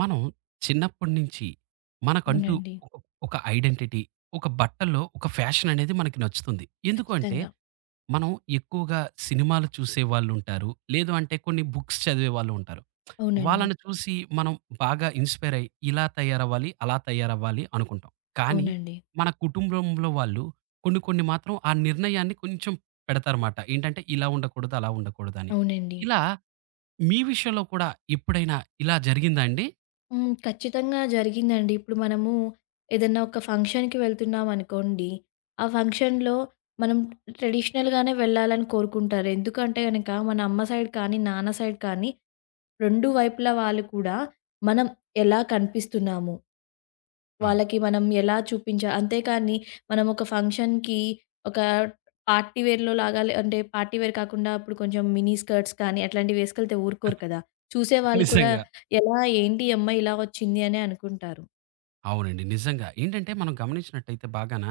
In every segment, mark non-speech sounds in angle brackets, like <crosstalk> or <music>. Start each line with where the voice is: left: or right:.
right: మనం చిన్నప్పటి నుంచి మనకంటూ
left: అవునండి.
right: ఒక ఒక ఐడెంటిటీ, ఒక బట్టల్లో ఒక ఫ్యాషన్ అనేది మనకి నచ్చుతుంది. ఎందుకు అంటే,
left: ఖచ్చితంగా.
right: మనం ఎక్కువగా సినిమాలు చూసేవాళ్ళుంటారు. లేదు అంటే కొన్ని బుక్స్ చదివేవాళ్ళు ఉంటారు.
left: అవునండి.
right: వాళ్ళని చూసి మనం బాగా ఇన్‌స్పైర్ అయ్యి ఇలా తయారవ్వాలి, అలా తయారవ్వాలి అనుకుంటాం. కానీ
left: అవునండి.
right: మన కుటుంబంలో వాళ్ళు కొన్ని కొన్ని మాత్రం ఆ నిర్ణయాన్ని కొంచెం పెడతారమాట. ఏంటంటే ఇలా ఉండకూడదు, అలా ఉండకూడదని.
left: అవునండి.
right: ఇలా మీ విషయంలో కూడా ఎప్పుడైనా ఇలా జరిగిందా అండి?
left: ఖచ్చితంగా జరిగిందండి. ఇప్పుడు మనము ఏదన్నా ఒక ఫంక్షన్‌కి వెళ్తున్నామనుకోండి, ఆ ఫంక్షన్‌లో మనం ట్రెడిషనల్‌గానే వెళ్ళాలని కోరుకుంటారు. ఎందుకంటే గనక మన అమ్మ సైడ్ కానీ, నాన్న సైడ్ కానీ 2 వైపుల వాళ్ళు కూడా మనం ఎలా కనిపిస్తున్నాము
right: అవును.
left: వాళ్ళకి మనం ఎలా చూపించా అంతే కానీ మనం ఒక ఫంక్షన్‌కి ఒక పార్టీ వేర్‌లో లాగా లే అంటే పార్టీ వేర్ కాకుండా అప్పుడు కొంచెం మినీ స్కర్ట్స్ కానీ అట్లాంటివి వేసుకెళ్తే ఊరుకోరు కదా! చూసేవాళ్ళు కూడా
right: నిజంగా.
left: ఎలా ఏంటి ఈ అమ్మాయి ఇలా వచ్చింది అనే అనుకుంటారు.
right: అవునండి. నిజంగా. ఏంటంటే మనం గమనించినట్టయితే బాగాన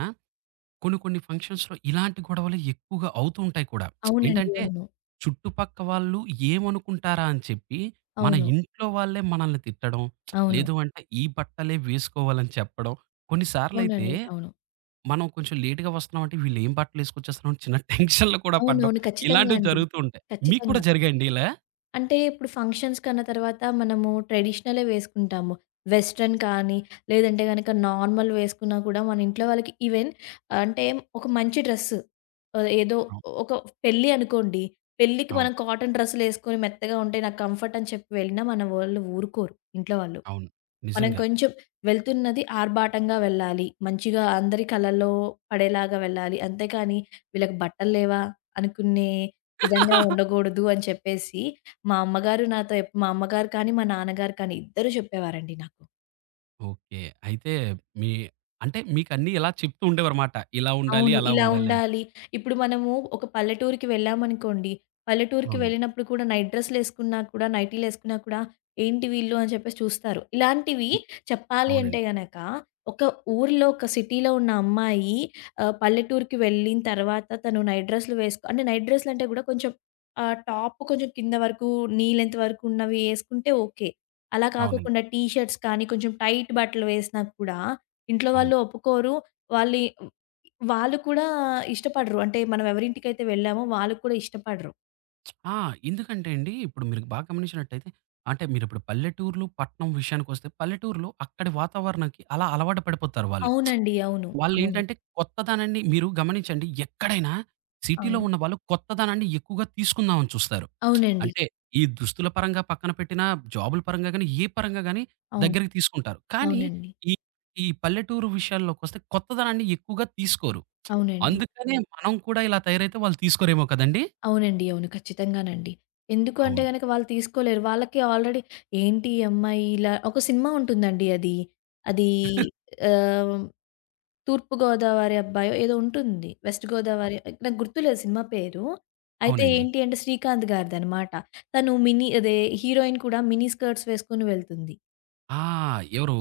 right: కొన్ని కొన్ని ఫంక్షన్స్‌లో ఇలాంటి గొడవలు ఎక్కువగా అవుతూ ఉంటాయి కూడా.
left: అవునండి.
right: ఏంటంటే
left: అవును.
right: చుట్టుపక్క వాళ్ళు ఏమనుకుంటారా అని చెప్పి మన
left: అవును.
right: ఇంట్లో వాళ్ళే మనల్ని తిట్టడం,
left: అవును.
right: లేదు అంటే ఈ బట్టలే వేసుకోవాలని చెప్పడం. కొన్ని సార్లయితే
left: అవునండి. అవును.
right: మనం కొంచెం లేట్‌గా వస్తున్నామంటే వీళ్ళు ఏం బట్టలు ఏసుకొచ్చేస్తున్నారో చిన్న <laughs> టెన్షన్‌లో కూడా పడ్డం.
left: అవునవును. ఖచ్చితంగా
right: ఇలాంటివి
left: అండి.
right: జరుగుతూ ఉంటాయి. మీకు కూడా
left: ఖచ్చితంగా.
right: జరిగాయండి ఇలా?
left: అంటే ఇప్పుడు ఫంక్షన్స్‌కన్న తర్వాత మనము ట్రెడిషనలే వేసుకుంటాము. వెస్టర్న్ కానీ, లేదంటే గనక నార్మల్ వేసుకున్నా కూడా మన ఇంట్లో వాళ్ళకి ఈవెన్ అంటే ఒక మంచి డ్రెస్ ఏదో
right: అవును.
left: ఒక పెళ్లి అనుకోండి. పెళ్లికి
right: అవును.
left: మనం కాటన్ డ్రెస్సులేసుకొని మెత్తగా ఉంటే నాకు కంఫర్ట్ అని చెప్పి వెళ్ళినా మన వోళ్ళు ఊరుకోరు ఇంట్లో వాళ్ళు.
right: అవును.
left: మనం
right: నిజంగా.
left: కొంచెం వెళ్తున్నది ఆర్భాటంగా వెళ్ళాలి. మంచిగా అందరి కళ్ళల్లో పడేలాగా వెళ్ళాలి. అంతేకాని వీళ్ళకి బట్టలు లేవా? అనుకునే విధంగా
right: <laughs>
left: ఉండకూడదు అని చెప్పేసి, మా అమ్మగారు నాతో మా అమ్మగారు కానీ, మా నాన్నగారు కానీ ఇద్దరూ చెప్పేవారండి నాకు.
right: ఓకే. అయితే మీ అంటే మీకన్నీ ఇలా చెప్తూ ఉండేవారమాట. ఇలా ఉండాలి,
left: అవును.
right: అలా
left: ఇలా
right: ఉండాలి అని.
left: ఉండాలి. ఇప్పుడు మనము ఒక పల్లెటూరికి వెళ్ళామనుకోండి. పల్లెటూరికి
right: అవునండి.
left: వెళ్ళినప్పుడు కూడా నైట్ డ్రెస్సులేసుకున్నా కూడా, నైటీలేసుకున్నా కూడా ఏంటి వీళ్ళు అని చెప్పేసి చూస్తారు. ఇలాంటివి
right: హ్మ్.
left: చెప్పాలి అంటే
right: అవునండి.
left: గనక ఒక ఊరిలో, ఒక సిటీలో ఉన్న అమ్మాయి పల్లెటూరికి వెళ్ళిన తర్వాత తను నైట్ డ్రెస్సులు వేసుకు అంటే నైట్ డ్రెస్సులంటే కూడా కొంచెం టాప్ కొంచెం కింద వరకు, నీ లెంత్ వరకు ఉన్నవి ఏసుకుంటే ఓకే. అలా
right: అవునండి.
left: కాకోకుండా టీ షర్ట్స్ కానీ కొంచెం టైట్ బట్టలు వేసినా కూడా ఇంట్లో
right: అవును.
left: వాళ్ళు ఒప్పుకోరు. వాళ్ళి వాళ్ళు కూడా ఇష్టపడరు. అంటే మనం ఎవరింటికైతే వెళ్ళామో వాళ్ళు కూడా ఇష్టపడరు.
right: ఆ! ఎందుకంటే అండి, ఇప్పుడు మీరు బాగా గమనించినట్టయితే అంటే మీరిప్పుడు పల్లెటూర్లు, పట్నం విషయానికొస్తే పల్లెటూరులో అక్కడి వాతావరణంకి అలా అలవాటు పడిపోతారు వాళ్ళు.
left: అవునండి. అవును. అవును.
right: వాళ్ళేంటంటే కొత్తదనాన్ని మీరు గమనించండి ఎక్కడైనా సిటీలో
left: అవును.
right: ఉన్న వాళ్ళు కొత్తదనాన్ని ఎక్కువగా తీసుకుందామని చూస్తారు.
left: అవునండి.
right: అంటే ఈ దుస్తుల పరంగా పక్కన పెట్టినా, జాబుల పరంగా గాని, ఏ పరంగా గాని
left: అవును.
right: దగ్గరికి తీసుకుంటారు. కానీ
left: అవునండి.
right: ఈ ఈ పల్లెటూరు విషయాల్లోకొస్తే కొత్తదనాన్ని ఎక్కువగా తీసుకోరు.
left: అవునండి.
right: అందుకనే మనం కూడా ఇలా తయారైతే వాళ్ళు తీసుకోరేమో కదండీ!
left: అవునండి. అవును. ఖచ్చితంగానండి. ఎందుకు అంటే
right: అవును.
left: గనక వాళ్ళు తీసుకోలేరు. వాళ్ళకి ఆల్రెడీ ఏంటి ఈ అమ్మాయి ఇలా ఒక సినిమా ఉంటుందండి అది. అది ఆహ్, 'తూర్పు గోదావరి అబ్బాయో' ఏదో ఉంటుంది. 'వెస్ట్ గోదావరి' నాకు గుర్తులేదు సినిమా పేరు. అయితే
right: అవునండి.
left: ఏంటి అంటే శ్రీకాంత్ గారిదనమాట. తను మినీ అదే హీరోయిన్ కూడా మినీ స్కర్ట్స్ వేసుకొని వెళ్తుంది.
right: ఆ! ఎవరు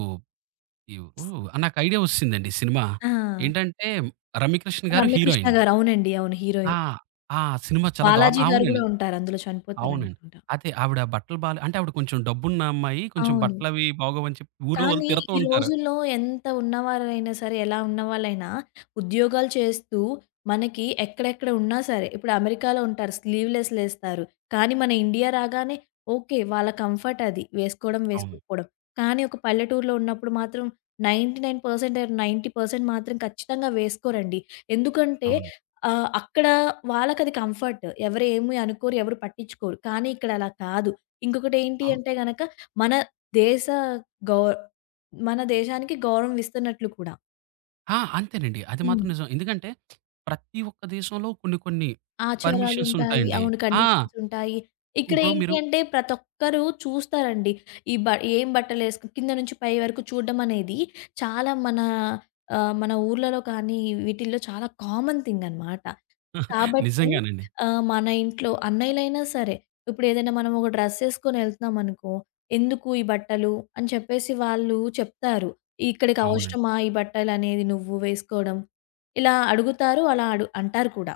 right: ఎవరు నాకు ఐడియా ఒచ్చేసిందండి సినిమా.
left: ఆ!
right: ఏంటంటే 'రమ్యకృష్ణ' గారు
left: రమ్యకృష్ణ
right: హీరోయిన్.
left: గారు. అవునండి. అవును.
right: ఆ!
left: హీరోయిన్.
right: ఆ! సినిమా చాలా దారుణ
left: బాలాజీ గారు
right: అవునండి.
left: గూడా ఉంటారు. అందులో
right: అవునండి.
left: చనిపోతారనుకుంటా.
right: అదే ఆవిడ బట్టలు బాలే అంటే ఆవిడ కొంచెం డబ్బున్న అమ్మాయి. కొంచెం
left: అవును.
right: బట్టలవి బాగోవని చెప్పి ఊర్లో వాళ్ళు
left: కానీ
right: తిడతూ
left: ఈ
right: ఉంటారు.
left: రోజుల్లో ఎంత ఉన్నవారైనా సరే, ఎలా ఉన్నవాళ్ళైనా ఉద్యోగాలు చేస్తూ మనకి ఎక్కడెక్కడ ఉన్నా సరే, ఇప్పుడు అమెరికాలో ఉంటారు స్లీవ్‌లెస్‌లేస్తారు. కానీ మన ఇండియా రాగానే ఓకే. వాళ్ళ కంఫర్ట్ అది. వేసుకోవడం,
right: అవును.
left: వేసుకోకపోవడం. కానీ ఒక పల్లెటూరులో ఉన్నప్పుడు మాత్రం 99% ఆర్ 90% మాత్రం ఖచ్చితంగా వేసుకోరండి. ఎందుకంటే
right: అవును.
left: అక్కడ వాళ్ళకది కంఫర్ట్. ఎవరు ఏమి అనుకోరు, ఎవరు పట్టించుకోరు. కానీ ఇక్కడ అలా కాదు. ఇంకొకటి ఏంటి
right: ఆ!
left: అంటే గనక మన దేశ గౌ మన దేశానికి గౌరవం ఇస్తున్నట్లు కూడా.
right: ఆ! అంతేనండి. అది మాత్రం
left: హ్మ్.
right: నిజం. ఎందుకంటే ప్రతి ఒక్క దేశంలో కొన్ని కొన్ని పర్మిషన్స్
left: ఆచారాలుంటాయి.
right: ఉంటాయండి.
left: అవును.
right: ఆ!
left: కండిషన్సుంటాయి. ఇక్కడ
right: ఇప్పుడు
left: ఏంటి
right: మీరు
left: అంటే ప్రతి ఒక్కరు చూస్తారండి. ఈ బ ఏం బట్టలేసుకు కింద నుంచి పై వరకు చూడడం అనేది చాలా మన మన ఊర్లలో కానీ వీటిల్లో చాలా కామన్ థింగ్ అనమాట. కాబట్టి
right: నిజంగానండి.
left: మన ఇంట్లో అన్నయ్యలైనా సరే, ఇప్పుడేదైనా మనం ఒక డ్రెస్ ఏసుకొని ఎళ్తున్నామనుకో, "ఎందుకు ఈ బట్టలు" అని చెప్పేసి వాళ్ళు చెప్తారు. "ఇక్కడికి
right: అవునండి.
left: అవసరమా ఈ బట్టలనేది నువ్వు వేసుకోవడం?" ఇలా అడుగుతారు. అలా అడు అంటారు కూడా.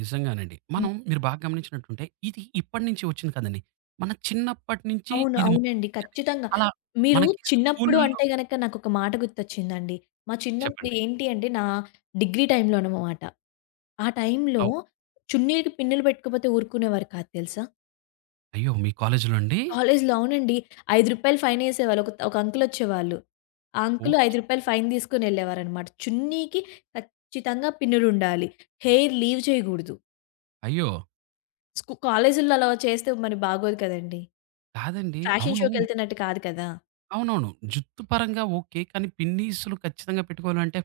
right: నిజంగానండి.
left: హ్మ్.
right: మనం మీరు బాగా గమనించినట్టుంటే ఇది ఇప్పటి నుంచి వచ్చింది కాదండి. మన చిన్నప్పటి నుంచి
left: అవును.
right: ఇది
left: అవునండి.
right: మొదలైందండి.
left: ఖచ్చితంగా.
right: అలా
left: మీరు
right: మనకి
left: చిన్నప్పుడు
right: స్కూలుల్లో
left: అంటే గనక నాకొక మాట గుర్తొచ్చిందండి. మా చిన్నప్పుడు
right: చెప్పండి.
left: ఏంటి అంటే డిగ్రీ టైమ్‌లోననమాట. ఆ టైమ్‌లో
right: అవ్
left: చున్నీలకి పిన్నులు పెట్టుకోపోతే ఊరుకునేవారు కాదు తెలుసా?
right: అయ్యో! మీ కాలేజులో అండి?
left: కాలేజ్‌లో అవునండి. రూ. 5 ఫైనేసేవాళ్ళు. ఒక ఒక అంకులొచ్చేవాళ్ళు. ఆ అంకుల్ రూ.
right: ఓకే.
left: 5 ఫైన్ తీసుకొనెళ్ళేవారనమాట. చున్నీకి ఖచ్చితంగా పిన్నులుండాలి. Hair leave చేయగూడదు.
right: అయ్యో!
left: కాలేజుల్లో అలా చేస్తే మరి బాగోదు కదండీ!
right: కాదండి.
left: ఫ్యాషన్
right: అవును.
left: షోకెళ్తున్నట్టు కాదు కదా!
right: అవునవును. జుత్తు పరంగా ఓకే. కానీ పిన్నీసులు ఖచ్చితంగా పెట్టుకోవాలంటే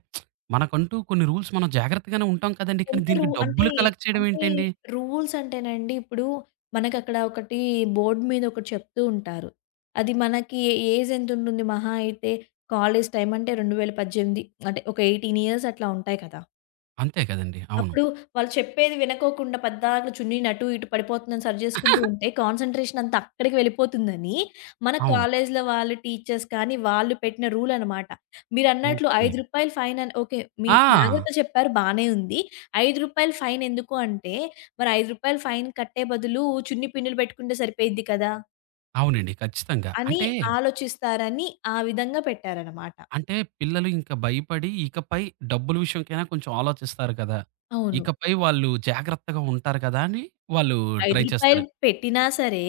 right: మనకంటూ కొన్ని రూల్స్ మనం జాగ్రత్తగానే ఉంటాం కదండీ. కానీ
left: ఎంత రూ
right: దీనికి
left: అంటే
right: డబ్బులు కలెక్ట్ చేయడం
left: అంటే
right: ఏంటండి?
left: రూల్స్ అంటేనండి ఇప్పుడు మనకక్కడ ఒకటి బోర్డ్ మీద ఒకటి చెప్తూ ఉంటారు. అది మనకి ఏజ్ ఎంతుంటుంది మహా అయితే కాలేజ్ టైమ్ అంటే 2018 అంటే ఒక 18 ఇయర్స్ అట్లా ఉంటాయి కదా!
right: అంతే కదండీ. అవును.
left: అప్పుడు వాళ్ళు చెప్పేది వినకోకుండా పద్దాకల చున్నీని అటు ఇటు పడిపోతుందని సరి చేసుకుంటూ ఉంటే, కాన్సంట్రేషన్ అంతా అక్కడికి వెళ్ళిపోతుందని, మన
right: అవును.
left: కాలేజీలో వాళ్ళు టీచర్స్ కానీ, వాళ్ళు పెట్టిన రూల్ అనమాట. మీరన్నట్లు రూ.
right: ఓకే.
left: 5 ఫైన్ అని ఓకే. మీ
right: ఆ!
left: జాగ్రత్త చెప్పారు బానే ఉంది. రూ. 5 ఫైన్ ఎందుకు అంటే, మరి రూ. 5 ఫైన్ కట్టే బదులు చున్నీ పిన్నులు పెట్టుకుంటే సరిపోయిద్ది కదా!
right: అవునండి. ఖచ్చితంగా.
left: అని
right: అంటే,
left: ఆలోచిస్తారని ఆ విధంగా పెట్టారనమాట.
right: అంటే పిల్లలు ఇంక భయపడి ఇకపై డబ్బుల విషయంకైనా కొంచెం ఆలోచిస్తారు కదా!
left: అవును.
right: ఇకపై వాళ్ళు జాగ్రత్తగా ఉంటారు కదా! అని వాళ్ళు
left: రూ.
right: ట్రై
left: 5
right: చేస్తారు.
left: పెట్టినా సరే,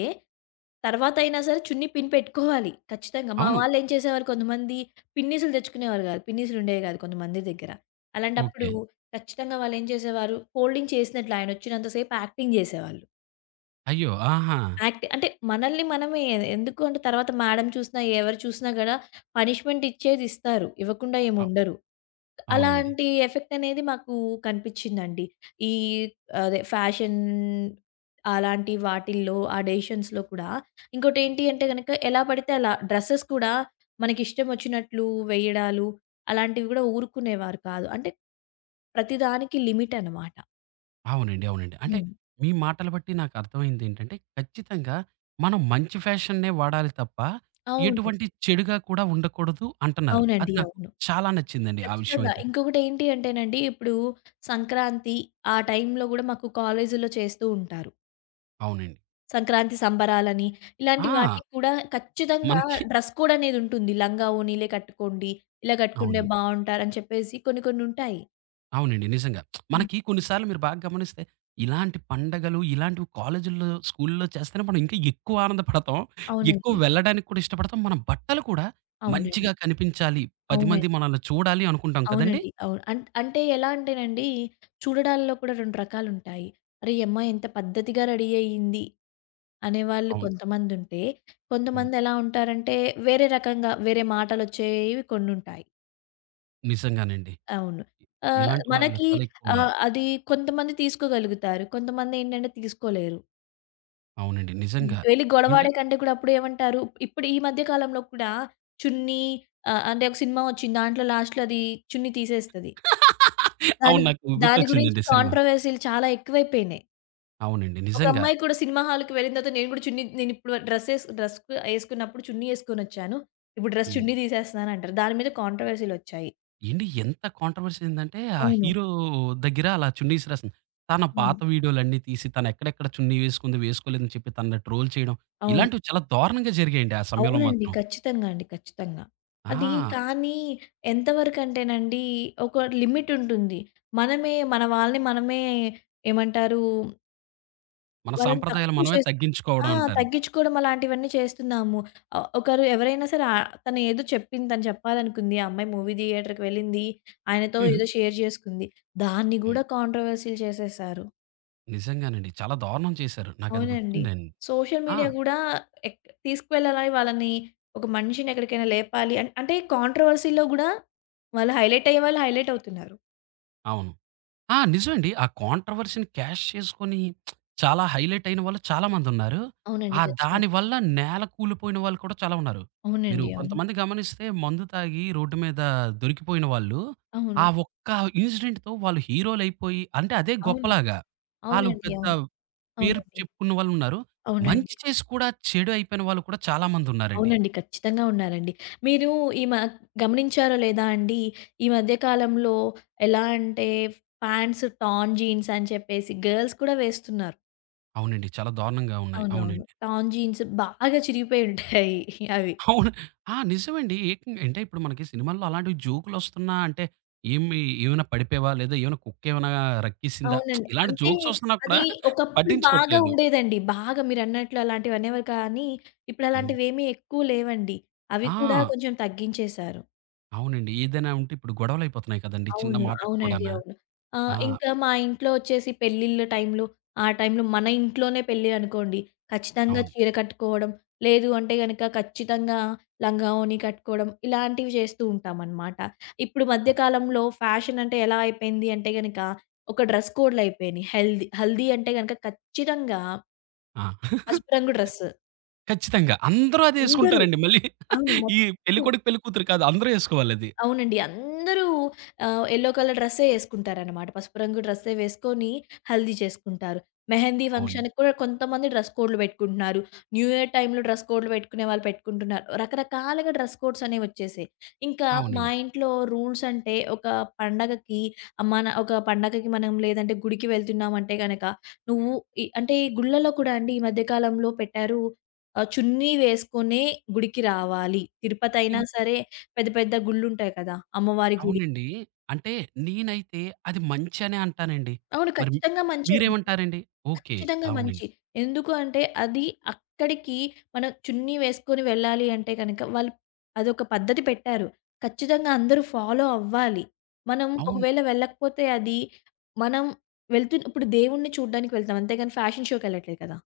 left: తర్వాతయినా సరే చున్నీ పిన్ పెట్టుకోవాలి ఖచ్చితంగా. మా
right: అవును.
left: వాళ్ళేం చేసేవారు కొంతమంది పిన్నీసులు తెచ్చుకునేవారు గాదు. పిన్నీసులుండేవి గాదు కొంతమంది దగ్గర. అలాంటప్పుడు
right: ఓకే.
left: ఖచ్చితంగా వాళ్ళేం చేసేవారు, ఫోల్డింగ్ చేసినట్లు ఆయనొచ్చినంత సేపు యాక్టింగ్ జేసేవాళ్ళు.
right: అయ్యో! ఆహా!
left: యాక్ట్ అంటే మనల్ని మనమే ఎందుకు అంటే తర్వాత మేడమ్ చూసినా, ఎవరు చూసినా గూడా పనిష్మెంట్ ఇచ్చేది ఇస్తారు. ఇవ్వకుండా
right: అవ్
left: ఏముండరు.
right: అవునండి.
left: అలాంటి ఎఫెక్ట్ అనేది మాకు కనిపిచ్చిందండి. ఈ అదే ఫ్యాషన్ అలాంటి వాటిల్లో, ఆ డెసిషన్స్‌లో కూడా. ఇంకోటేంటి అంటే గనక ఎలా పడితే అలా డ్రెసెస్ కూడా మనకిష్టం వచ్చినట్లు వేయడాలు, అలాంటివి గూడా ఊరుకునేవారు కాదు. అంటే ప్రతిదానికి లిమిట్ అనమాట.
right: అవునండి. అవునండి. అంటే
left: హ్మ్.
right: మీ మాటలు బట్టి నాకు అర్థమైందేంటంటే, ఖచ్చితంగా మనం మంచి ఫ్యాషన్‌నే వాడాలి తప్ప,
left: అవును.
right: ఎటువంటి చెడుగా కూడా ఉండకూడదు అంటన్నారు. అది
left: అవునండి.
right: నాకు
left: అవును.
right: చాలా నచ్చిందండి ఆ విషయం
left: ఖచ్చితంగా.
right: అయితే.
left: ఇంకొకటేంటి అంటేనండి, ఇప్పుడు సంక్రాంతి ఆ టైంలో గూడా మాకు కాలేజీలో చేస్తూ ఉంటారు.
right: అవునండి.
left: సంక్రాంతి సంబరాలని, ఇలాంటి
right: ఆ!
left: వాటికి కూడా ఖచ్చితంగా
right: మనకి
left: డ్రెస్ కోడ్ అనేదుంటుంది. లంగా, ఓణీలే కట్టుకోండి. ఇలా కట్టుకుంటే
right: అవును.
left: బావుంటారని చెప్పేసి కొన్ని కొన్నుంటాయి.
right: అవునండి. నిజంగా.
left: హ్మ్.
right: మనకి కొన్ని సార్లు మీరు బాగా గమనిస్తే, ఇలాంటి పండగలు, ఇలాంటివి కాలేజీల్లో, స్కూలుల్లో చేస్తేనే మనం ఇంకా ఎక్కువ ఆనందపడతాం. ఎక్కువ
left: అవునండి.
right: వెళ్ళడానికి కూడా ఇష్టపడతాం. మన బట్టలు కూడా మంచిగా
left: అవునండి.
right: కనిపించాలి. 10 మంది
left: అవునండి.
right: మనల్ని చూడాలి అనుకుంటాం కదండీ!
left: అవునండి. అవును. అంటే ఎలా అంటేనండి, చూడడాల్లో కూడా 2 రకాలుంటాయి. అరే! ఈ అమ్మాయి ఎంత పద్ధతిగా రెడీ అయ్యింది అనేవాళ్ళు
right: అవును.
left: కొంతమందుంటే,
right: హ్మ్.
left: కొంతమందెలా ఉంటారంటే, వేరే రకంగా వేరే మాటలొచ్చేవి కొన్నుంటాయి.
right: నిజంగానండి.
left: అవును.
right: ఇ
left: ఆహ్,
right: ఇలాంటి వాళ్ళు
left: మనకి
right: చాలా ఎక్కువున్నారు.
left: అది కొంతమంది తీసుకోగలుగుతారు. కొంతమందేంటంటే తీసుకోలేరు.
right: అవునండి. నిజంగా.
left: వెళ్లి
right: ఏంట
left: గొడవాడే కంటే కూడా అప్పుడేమంటారు, ఇప్పుడు ఈ మధ్య కాలంలో కూడా చున్నీ అంటే ఒక సినిమా వచ్చింది. దాంట్లో లాస్ట్‌లో అది చున్నీ తీసేస్తది.
right: <laughs> అవును.
left: దాని
right: నాకు
left: దాని గురించి
right: గుర్తొచ్చిందండి సినిమా.
left: కాంట్రోవర్సీలు చాలా ఎక్కువైపోయినాయి.
right: అవునండి.
left: ఒక
right: నిజంగా.
left: అమ్మాయి కూడా సినిమా హాల్‌కి వెళ్ళిన తర్వాత నేను కూడా చున్నీ నేనిప్పుడు డ్రెస్ ఏసుకున్నప్పుడు చున్నీ ఏసుకొనొచ్చాను. ఇప్పుడు డ్రెస్
right: హ్మ్.
left: చున్నీ తీసేస్తున్నానంటారు. దాని మీద కాంట్రోవర్సీలొచ్చాయి.
right: ఏండి ఎంత కాంట్రోవర్సీ ఏందంటే, ఆ
left: అవును.
right: హీరో దగ్గర అలా చున్నీస్ రాసింది. తన పాత
left: అవును.
right: వీడియోలన్నీ తీసి తను ఎక్కడెక్కడ చున్నీ వేసుకుంది, వేసుకోలేదని చెప్పి తనని ట్రోల్ చేయడం.
left: అవును.
right: ఇలాంటివి చాలా దారుణంగా జరిగాయండి ఆ సమయంలో
left: అవునండి.
right: మాత్రం.
left: ఖచ్చితంగా అండి. ఖచ్చితంగా. అది
right: ఆ!
left: కానీ ఎంతవరకంటేనండి ఒక లిమిటుంటుంది. మనమే మన వాళ్ళని మనమే ఏమంటారు?
right: మన
left: వాళ్ళని
right: సాంప్రదాయాలు
left: తక్కువ
right: మనమే
left: చేస్ ఆ!
right: తగ్గించుకోవడం అంటారు.
left: తగ్గించుకోవడం అలాంటివన్నీ చేస్తున్నాము. ఒకరు ఎవరైనా సరే తను ఏదో చెప్పింది తను చెప్పాలనుకుంది. ఆ అమ్మాయి మూవీ థియేటర్‌కి వెళ్ళింది. ఆయనతో ఏదో
right: <laughs>
left: షేర్ చేసుకుంది. దాన్ని
right: అవును.
left: గూడా కాంట్రోవర్సీ‌లు చేసేసారు.
right: నిజంగానండి. చాలా దారుణం చేశారు. నాకది
left: అవునండి.
right: గుర్తుందండి.
left: సోషల్
right: ఆ!
left: మీడియా గూడా ఎక్ తీసుకువెళ్ళాలని వాళ్ళని ఒక మనిషిని ఎక్కడికైనా లేపాలి అంటే కాంట్రోవర్సీ‌లో గూడా వాళ్ళు హైలైట్ అయ్యే వాళ్ళు హైలైట్ అవుతున్నారు.
right: అవును. ఆ! నిజమండి. ఆ కాంట్రోవర్సీ‌ని క్యాష్ చేసుకొని చాలా హైలైట్ అయిన వాళ్ళు చాలామందున్నారు.
left: అవునండి.
right: ఆ
left: ఖచ్చితంగా.
right: దానివల్ల నేల కూలిపోయిన వాళ్ళు కూడా చాలా ఉన్నారు. మీరు
left: అవునండి. అవును.
right: కొంతమంది గమనిస్తే మందు తాగి రోడ్డు మీద దొరికిపోయిన వాళ్ళు, ఆ
left: అవును.
right: ఒక్క ఇన్సిడెంట్‌తో వాళ్ళు హీరోలయిపోయి అంటే అదే
left: అవును.
right: గొప్పలాగా. ఆళ్ళు
left: అవునండి.
right: పెద్ద
left: అవును.
right: పేరు
left: అవునండి.
right: చెప్పుకున్న వాళ్ళున్నారు.
left: అవునండి.
right: మంచి చేసి కూడా చెడు అయిపోయిన వాళ్ళు కూడా చాలామందున్నారండి.
left: అవునండి. ఖచ్చితంగా ఉన్నారండి. మీరు ఈ మ గమనించారో లేదా అండి, ఈ మధ్య కాలంలో ఎలా అంటే ప్యాంట్స్ టార్న్ జీన్స్ అని చెప్పేసి గర్ల్స్ కూడా వేస్తున్నారు.
right: అవునండి. చాలా దారుణంగా ఉన్నాయి.
left: అవునవును.
right: అవునండి.
left: టార్న్ జీన్స్ బాగా చిరిగిపోయి ఉంటాయి అవి.
right: అవును. ఆ! నిజమండి. ఏకంగా అంటే ఇప్పుడు మనకి సినిమాల్లో అలాంటివి జోకులొస్తున్నా అంటే, ఏమి ఏమైనా పడిపోయావా? లేదా ఏమైనా కుక్కేమైనా రక్కేసిందా?
left: అవునండి.
right: ఇలాంటి
left: అంటే
right: జోక్సొస్తున్నా కూడా
left: అది ఒకప్పుడు బాగా
right: పట్టించుకోట్లేదు.
left: ఉండేదండి. బాగా మీరన్నట్లు అలాంటివనేవారు కానీ, ఇప్పుడు
right: హ్మ్.
left: అలాంటివేమీ ఎక్కువ లేవండి. అవి కూడా
right: ఆ!
left: కొంచెం తగ్గించేశారు.
right: అవునండి. ఏదైనా ఉంటే ఇప్పుడు గొడవలయిపోతున్నాయి కదండీ చిన్న
left: అవును.
right: మాటకు
left: అవునండి.
right: కూడానా.
left: అవును.
right: ఆ!
left: ఇంకా మా ఇంట్లో వచ్చేసి పెళ్ళిళ్ళ టైంలో, ఆ టైంలో మన ఇంట్లోనే పెళ్లి అనుకోండి, ఖచ్చితంగా
right: అవును.
left: చీర కట్టుకోవడం, లేదు అంటే గనక ఖచ్చితంగా లంగా ఓణి కట్టుకోవడం, ఇలాంటివి చేస్తూ ఉంటామనమాట. ఇప్పుడు మధ్య
right: ఓకే.
left: కాలంలో ఫ్యాషన్ అంటే ఎలా అయిపోయింది అంటే గనక, ఒక డ్రెస్ కోడ్‌లయిపోయినియి. హెల్దీ హెల్దీ హల్దీ అంటే గనక ఖచ్చితంగా
right: ఆ!
left: పసుపు రంగు డ్రెస్.
right: ఖచ్చితంగా. అందరూ
left: అందరూ
right: అదేసుకుంటారండి మళ్ళీ.
left: అవును.
right: ఈ
left: మొత్తం
right: పెళ్ళికొడుకు, పెళ్ళికూతురు కాదు అందరూ ఏసుకోవాలది.
left: అవునండి. అందరూ యెల్లో కలర్ డ్రెస్సే యేసుకుంటారనమాట. పసుపు రంగు డ్రెస్సే వేసుకొని హల్దీ చేసుకుంటారు. మెహందీ
right: అవును.
left: ఫంక్షన్‌కి కూడా కొంతమంది డ్రెస్ కోడ్‌లు పెట్టుకుంటున్నారు. న్యూ ఇయర్ టైమ్‌లో డ్రెస్ కోడ్‌లు పెట్టుకునే వాళ్ళు పెట్టుకుంటున్నారు. రకరకాలుగా డ్రెస్ కోడ్స్ అనేవొచ్చేసాయి. ఇంకా మా
right: అవునండి.
left: ఇంట్లో రూల్స్ అంటే ఒక పండగకి మన ఒక పండగకి మనం లేదంటే గుడికి వెళ్తున్నామంటే గనక నువ్వు అంటే ఈ గుళ్ళలో కూడా అండి ఈ మధ్య కాలంలో పెట్టారు. చున్నీ వేసుకొనే గుడికి రావాలి. తిరుపతయినా
right: ఇన్
left: సరే పెద్ద పెద్ద గుళ్ళుంటాయి కదా! అమ్మవారి గుడి.
right: అవునండి. అంటే నేనైతే అది మంచనే అంటానండి.
left: అవును.
right: మరి
left: ఖచ్చితంగా మంచండి.
right: మీరేమంటారండి? ఓకే.
left: ఖచ్చితంగా
right: అవునండి.
left: మంచి. ఎందుకు అంటే అది అక్కడికి మనం చున్నీ వేసుకొని వెళ్ళాలి అంటే గనక వాళ్ళు అదొక పద్ధతి పెట్టారు. ఖచ్చితంగా అందరూ ఫాలో అవ్వాలి. మనం
right: అవును.
left: ఒకవేళ వెళ్ళకపోతే అది మనం వెళ్తున్న ఇప్పుడు దేవుడిని చూడ్డానికి వెళ్తాం. అంతేగాని ఫ్యాషన్ షో‌కెళ్ళట్లేదు కదా!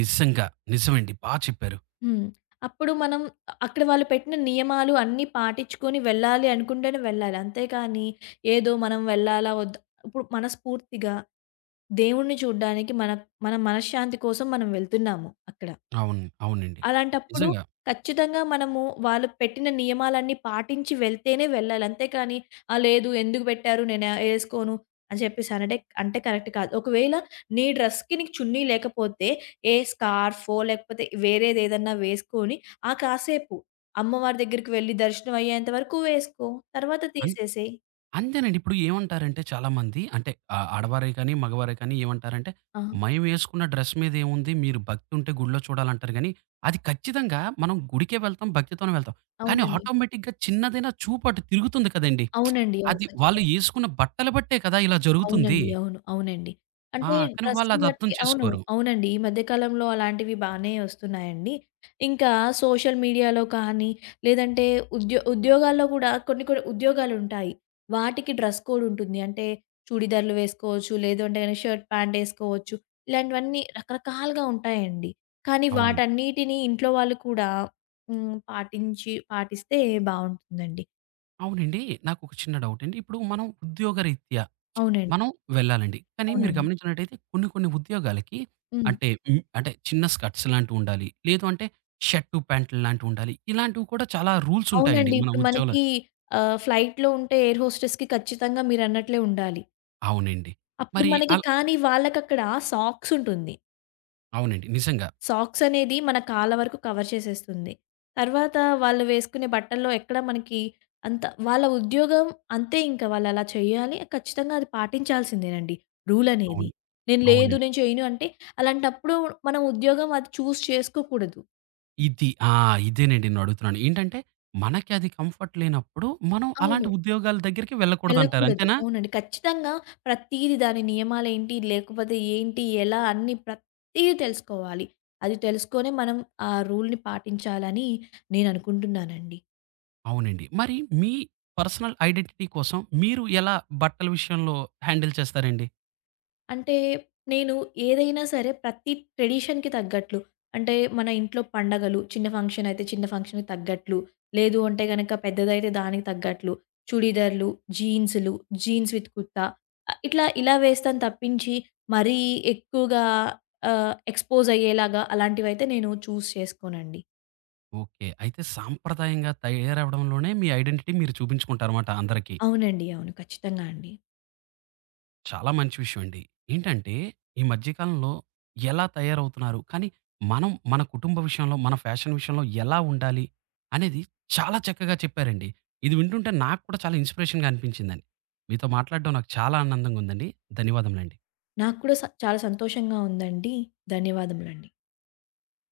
right: నిజంగా. నిజమండి. బా చెప్పారు.
left: హ్మ్. అప్పుడు మనం అక్కడ వాళ్ళు పెట్టిన నియమాలు అన్నీ పాటించుకొని వెళ్ళాలి అనుకుంటేనే వెళ్ళాలి. అంతేకానీ ఏదో మనం వెళ్ళాలా వద్దా ఇప్పుడు మనస్ఫూర్తిగా దేవుడిని చూడ్డానికి మన మన మనశ్శాంతి కోసం మనం వెళ్తున్నాము అక్కడ.
right: అవును. అవునండి.
left: అలాంటప్పుడు
right: నిజంగా.
left: ఖచ్చితంగా మనము వాళ్ళు పెట్టిన నియమాలన్నీ పాటించి వెళ్తేనే వెళ్ళాలి. అంతేకాని, "ఆ! లేదు ఎందుకు పెట్టారు నేను ఏసుకోను" అని చెప్పేసి అనడం అంటే కరెక్ట్ కాదు. ఒకవేళ నీ డ్రెస్‌కి నీకు చున్నీ లేకపోతే, ఏ స్కార్ఫో లేకపోతే వేరేదేదన్నా వేసుకొని, ఆ కాసేపు అమ్మవారి దగ్గరికి వెళ్లి దర్శనం అయ్యేంత వరకు వేసుకో. తర్వాత
right: అన్
left: తీసేసేయి.
right: అంతేనండి. ఇప్పుడు ఏమంటారంటే చాలామంది అంటే ఆడవారే కానీ, మగవారే కానీ ఏమంటారంటే,
left: ఆ!
right: "మయమేసుకున్న డ్రెస్ మీదేముంది? మీరు భక్తి ఉంటే గుడిలో చూడాలంటారు" గానీ, అది ఖచ్చితంగా మనం గుడికే వెళ్తాం, భక్తితోనే వెళ్తాం. కానీ
left: అవునండి.
right: ఆటోమేటిక్‌గా చిన్నదైనా చూపు అటు తిరుగుతుంది కదండీ!
left: అవునండి. అవును.
right: అది వాళ్ళు
left: ఖచ్చితంగా.
right: ఏసుకున్న బట్టలు బట్టే కదా ఇలా జరుగుతుంది.
left: అవునండి. అవును. అవునండి.
right: ఆ!
left: అంటే
right: కానీ
left: డ్రెస్‌ని
right: వాళ్ళది అర్థం
left: బట్టి అవును.
right: చేసుకోరు.
left: అవునండి. ఈ మధ్య కాలంలో అలాంటివి బానే వస్తున్నాయండి. ఇంకా సోషల్ మీడియాలో కానీ, లేదంటే ఉద్యోగాల్లో కూడా కొన్ని కొన్ని ఉద్యోగాలుంటాయి. వాటికి డ్రెస్ కోడ్ ఉంటుంది. అంటే చూడీదార్లు వేసుకోవచ్చు. లేదు అంటే గనక షర్ట్, ప్యాంట్ ఏసుకోవచ్చు. ఇలాంటివన్నీ రకరకాలుగా ఉంటాయండి. కానీ
right: అవునండి.
left: వాటన్నిటిని ఇంట్లో వాళ్ళు కూడా పాటిస్తే బావుంటుందండి.
right: అవునండి. నాకొక చిన్న డౌటండి. ఇప్పుడు మనం ఉద్యోగరీత్యా
left: అవునండి.
right: మనం వెళ్ళాలండి. కానీ మీరు
left: అవునండి.
right: గమనించినట్టయితే కొన్ని కొన్ని ఉద్యోగాలకి
left: హ్మ్.
right: అంటే హ్మ్, అంటే చిన్న స్కర్ట్స్ లాంటివుండాలి. లేదు అంటే షర్టు, ప్యాంట్లు లాంటివుండాలి. ఇలాంటివి కూడా చాలా రూల్స్ ఉంటాయండి
left: అవునండి.
right: మన
left: ఇప్పుడు
right: ఉద్యోగంలో.
left: మనకి ఫ్లైట్‌లో ఉంటే ఎయిర్ హోస్టెస్‌కి ఖచ్చితంగా మీరన్నట్లే ఉండాలి.
right: అవునండి.
left: అప్పుడు
right: మరి
left: మనకి కానీ వాళ్ళకక్కడ సాక్స్ ఉంటుంది.
right: అవునండి. నిజంగా.
left: సాక్స్ అనేది మన కాళ్ళ వరకు కవర్ చేసేస్తుంది. తర్వాత వాళ్ళు వేసుకునే బట్టల్లో ఎక్కడ మనకి అంత వాళ్ళ ఉద్యోగం అంతే ఇంకా వాళ్ళలా చేయాలి. ఖచ్చితంగా అది పాటించాల్సిందేనండి రూల్ అనేది.
right: అవును.
left: నేను లేదు
right: అవునండి.
left: నేను చేయను అంటే అలాంటప్పుడు మనం ఉద్యోగం అది చూజ్ చేసుకోకూడదు.
right: ఇది ఆ! ఇదేనండి నేనడుగుతున్నాను. ఏంటంటే మనకి అది కంఫర్ట్ లేనప్పుడు మనం అలాంటి
left: అవును.
right: ఉద్యోగాల దగ్గరికి వెళ్ళకూడదంటారు.
left: వెళ్ళకూడదు.
right: అంతేనా?
left: అవునండి. ఖచ్చితంగా ప్రతీది దాని నియమాలేంటి, లేకపోతే ఏంటి, ఎలా అన్నీ ప్రతీది తెలుసుకోవాలి. అది తెలుసుకొనే మనం ఆ రూల్‌ని పాటించాలని నేననుకుంటున్నానండి.
right: అవునండి. మరి మీ పర్సనల్ ఐడెంటిటీ కోసం మీరు ఎలా బట్టల విషయంలో హ్యాండిల్ చేస్తారండి?
left: అంటే నేను ఏదైనా సరే ప్రతి ట్రెడిషన్‌కి తగ్గట్లు అంటే మన ఇంట్లో పండగలు చిన్న ఫంక్షన్ అయితే చిన్న ఫంక్షన్‌కి తగ్గట్లు, లేదు అంటే గనక పెద్దదైతే దానికి తగ్గట్లు చుడీదార్‌లు, జీన్స్‌లు, జీన్స్ విత్ కుర్తా ఆహ్, ఇట్లా ఇలా వేస్తాను తప్పించి మరీ ఎక్కువగా ఎక్స్‌పోజ్ అయ్యేలాగా అలాంటివైతే నేను చేసుకోనండి.
right: ఓకే. అయితే సాంప్రదాయంగా తయారవ్వడంలోనే మీ ఐడెంటిటీ మీరు చూపించుకుంటారన్నమాట అందరికీ.
left: అవునండి. అవును. ఖచ్చితంగా అండి.
right: చాలా మంచి విషయం అండి. ఏంటంటే ఈ మధ్య కాలంలో ఎలా తయారవుతున్నారు, కానీ మనం మన కుటుంబ విషయంలో, మన ఫ్యాషన్ విషయంలో ఎలా ఉండాలి అనేది చాలా చక్కగా చెప్పారండి. ఇది వింటుంటే నాకు కూడా చాలా ఇన్‌స్పిరేషన్‌గా అనిపించిందండి. మీతో మాట్లాడడం నాకు చాలా ఆనందంగా ఉందండి. ధన్యవాదములండి.
left: నాకు కూడా చాలా సంతోషంగా ఉందండి. ధన్యవాదములండి.